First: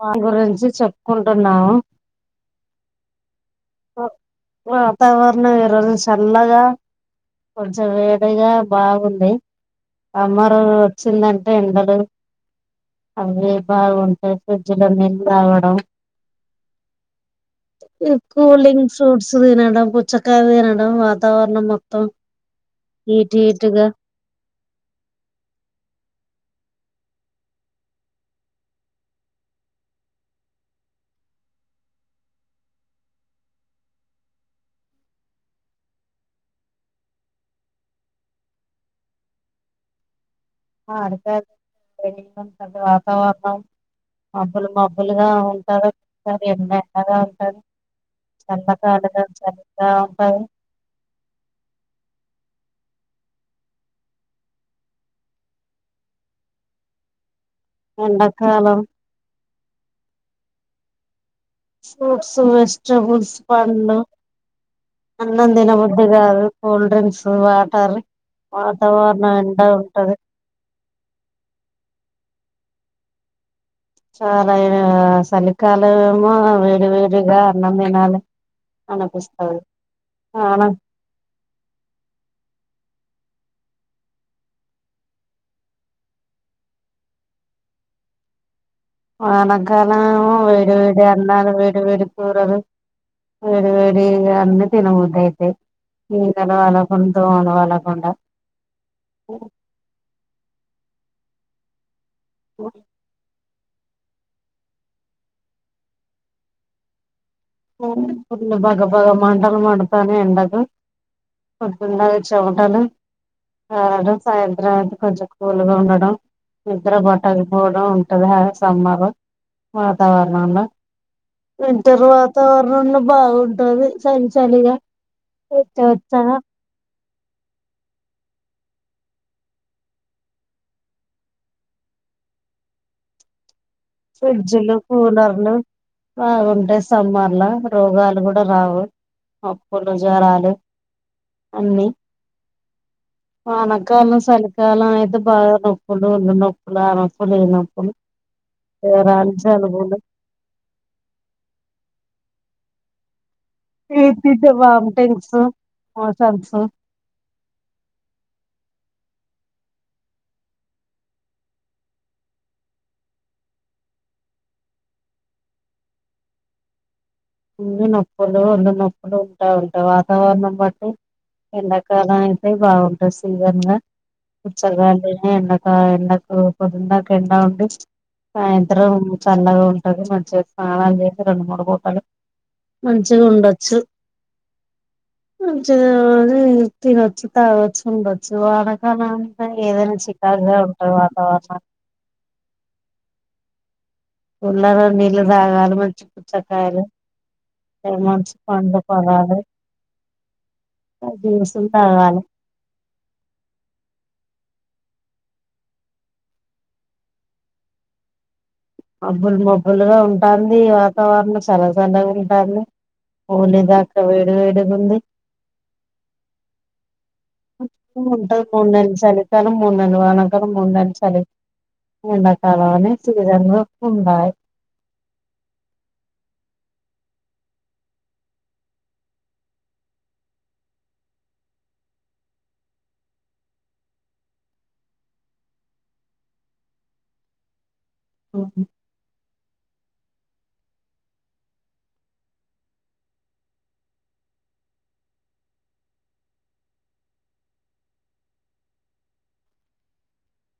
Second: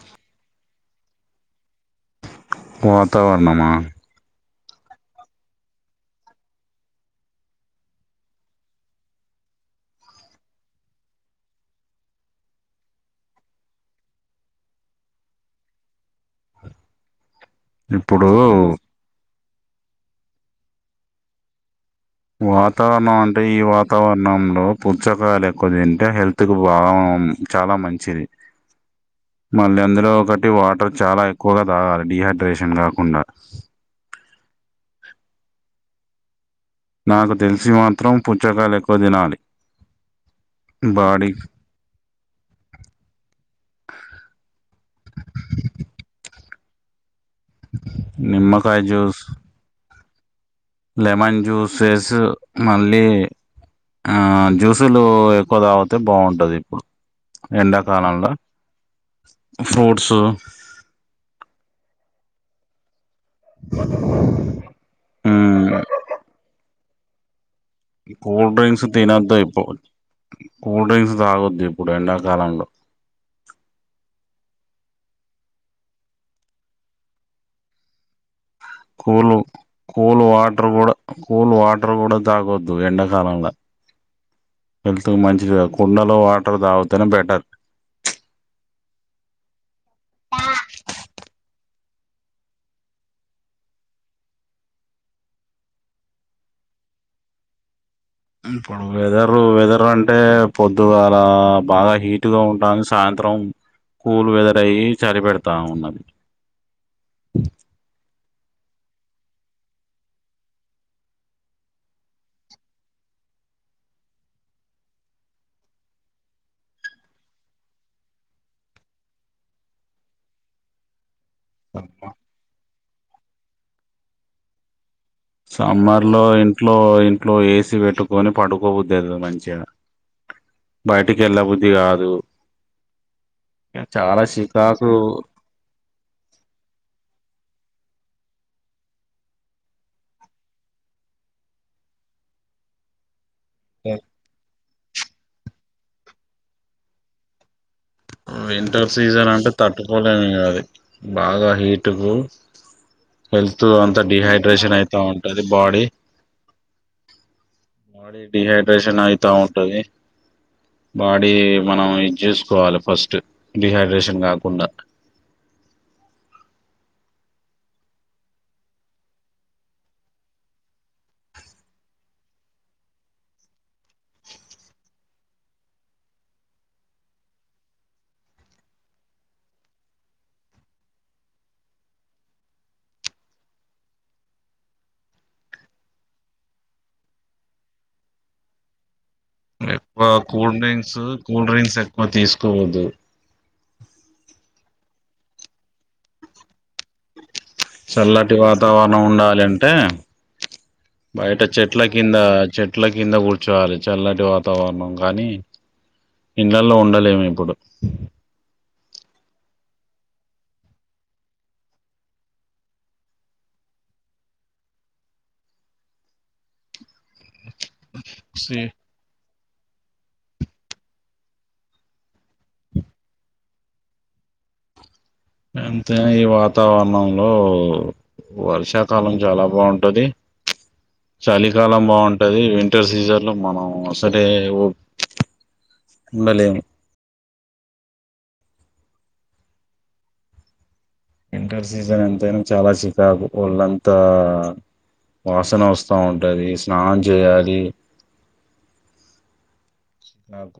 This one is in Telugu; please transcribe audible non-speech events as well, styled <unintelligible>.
వాని గురించి చెప్పుకుంటున్నాము వాతావర్ణమా వాతావర్ణం ఈరోజు చల్లగా కొంచెం వేడిగా బాగుంది సమ్మర్ వచ్చిందంటే ఎండలు అవ్వేం బాగుంటయ్ ఫ్రిడ్జ్ లో నీల్ తాగడం ఇప్పుడు కూలింగ్స్ ఫ్రూట్స్ తినడం పుచ్చకాయ తినడం వాతావర్ణం మొ వాతావర్ణం అంటే ఈ వాతావర్ణం లో పుచ్చకాయలు ఎక్కువ తింటే హెల్త్ కు బాగుం చాలా మంచిది <inaudible> మళ్ళీ అందులో ఒకటి వాటర్ చాలా ఎక్కువగా తాగాలి డిహైడ్రేషన్ కాకుండా నాకు తెల్సి మాత్రం పుచ్చకాయలు ఎక్కువ తినాలి ఆ బాడీ <unintelligible> వతావర్ణం మబ్బులు మబ్బులుగా ఉంటరు ఎ ఎండ అయినా రాదు ఉ నిమ్మకాయ చల్లగాలిగ జ్యూస్ చలిగ లెమన్ జ్యూసెస్ మళ్ళీ ఆ జ్యూసులు ఎక్కువ తాగితే బావుంటది ఇప్పుడు ఎండాకాలంలో ఎండకాలం ఫ్రూట్స్ ఫ్రూట్స్ వెజిటబుల్స్ పండ్లు అన్నం తినబుద్దికాదు cool drinks water cool drinks వాతవరణం తినొద్దు ఎండ ఇప్పుడు ఉంటది కూల్ డ్రింక్స్ తాగొద్దు ఇప్పుడు ఎండకాలంలొ ఆ చలికాలంఏమో వేడి వేడిగా అన్నం తినాలన్ కూల్ కూల్ వాన వాటర్ కూడ కూల్ వాటర్ గుడ తాగొద్ ద్దూ ఎండ కాలంల హెల్త్కి మంచిది కాదు కుండలొ వాటర్ తాగితేనే బెటర్ వానకాలం ఏమో వేడి వేడి అన్నాలు వేడి వేడి కూరలు వేడి వేడి అన్ని తినబుదైతయ్ <unintelligible> కుండా ఇప్పుడు వెదరు వెదర్ అంటే పొద్దుగాల బాగ హిట్ ఉంటాంది సాయంత్రం కూల్ వెదరై చలిపెడ్తాఉన్నది మ్ ఫుల్లు బగ బగ మంటలు మండుతానయ్ ఎండకు పోద్దున్ దాకా చెంటలు ఏడ సాయంత్రం అయితే కొంచెం కూల్గ ఉండడం నిద్ర బట్టకపోవడం ఉంటది ఆ సమ్మర్ వాతవరణంలో వింటర్ వాతవరణంలో బాగుంటది చలి చలిగ సమ్మర్లొ ఇంట్లొ ట్లో ఏసీ పెట్టుకొని పడుకొబుదైతది మంచిగ బయటికేల్లబుద్ది కాదు చాలా ఫ్రిడ్జ్లు చికాకు కులర్లు బాగుంటయ్ సమ్మర్ ల రోగాలు గుడ రావు మప్పులు జరాలు అన్నీ వానకాలం సలికాలం అయితే బాగ నొప్పులు ఒళ్ళు నొప్పులు ఆ నొప్పులు ఈ నొప్పులు వింటర్ సిజన్ జ్వరాలు అంటే జలుబులు తట్టుకొలేం ఇగ అది బాగ హీటుకు హెల్త్ అంత ఈ తింటే డిహైడ్రేషన్ వామిటింగ్స్ అయితఉంటది బాడీ మోషన్స్ బాడీ డిహైడ్రేషన్ అయితా ఉంటది బాడీ మనం ఇది చేసుకొవాలి ఫస్ట్ డిహైడ్రేషన్ కాకుండ <inaudible> ఒళ్లు నొప్పులు ఒళ్లు నొప్పులు ఉంటాయ్ అంట వాతవరణం బట్టి ఎండకాలం అయితే బాగుంటది సీజన్ల పుచ్చకాయలు తిని ఎండక ఎండకు పొద్దన్దాక ఎండ ఉండి సాయంత్రం చల్లగా ఉంటది మంచిగ స్నానాలు చేసి రెండు మూడు పూటలు మంచిగుండొచ్చు మంచిగా అది తినొచ్చు తాగొచ్చు ఉండొచ్చు వానకాలం ఏదైనా ఎక్కువ కూల్ చికాకుగా ఉంటది డ్రింక్స్ కూల్ వాతావరణం డ్రింక్స్ ఎక్కువ తిసుకోవద్దు కుండల తాగాలే మంచి పుచ్చకాయలు మంచి చల్లటి పండ్లు వాతవరణం పొలాలు ఉండాలి అంటే బయట జ్యూసులు చెట్ల కింద తాగాలి చెట్ల కింద కూడ్చోవాలి చల్లటి వాతవరణం గనీ ఇళ్లలో ఉండలేము ఇప్పుడు మబ్బులు మబ్బులుగ ఉంటాంది వాతవరణం సల్ల సల్లగ ఉంటాంది ఒలిదాక వేడి వేడి గ ఉంది ఉంటది మూడు నెల్లు చలి మూడునెల్లు వానకాలం మూడు నెల్లు చలి ఎండాకాలం అని సీజన్ లో ఉండాయి ఎంతైనా ఈ వతావరణంలో వర్షాకాలం చాలా బాగుంటది చలికాలం బాగుంటది వింటర్ సీజన్ లో మనం అసలే ఉండలేము ఉహ్మ్ వింటర్ సీజన్ ఎంతైనా చాలా చికాకు వోళ్ళంతా వాసన ఓస్తా ఉంటది స్నానం చేయాలి నాకు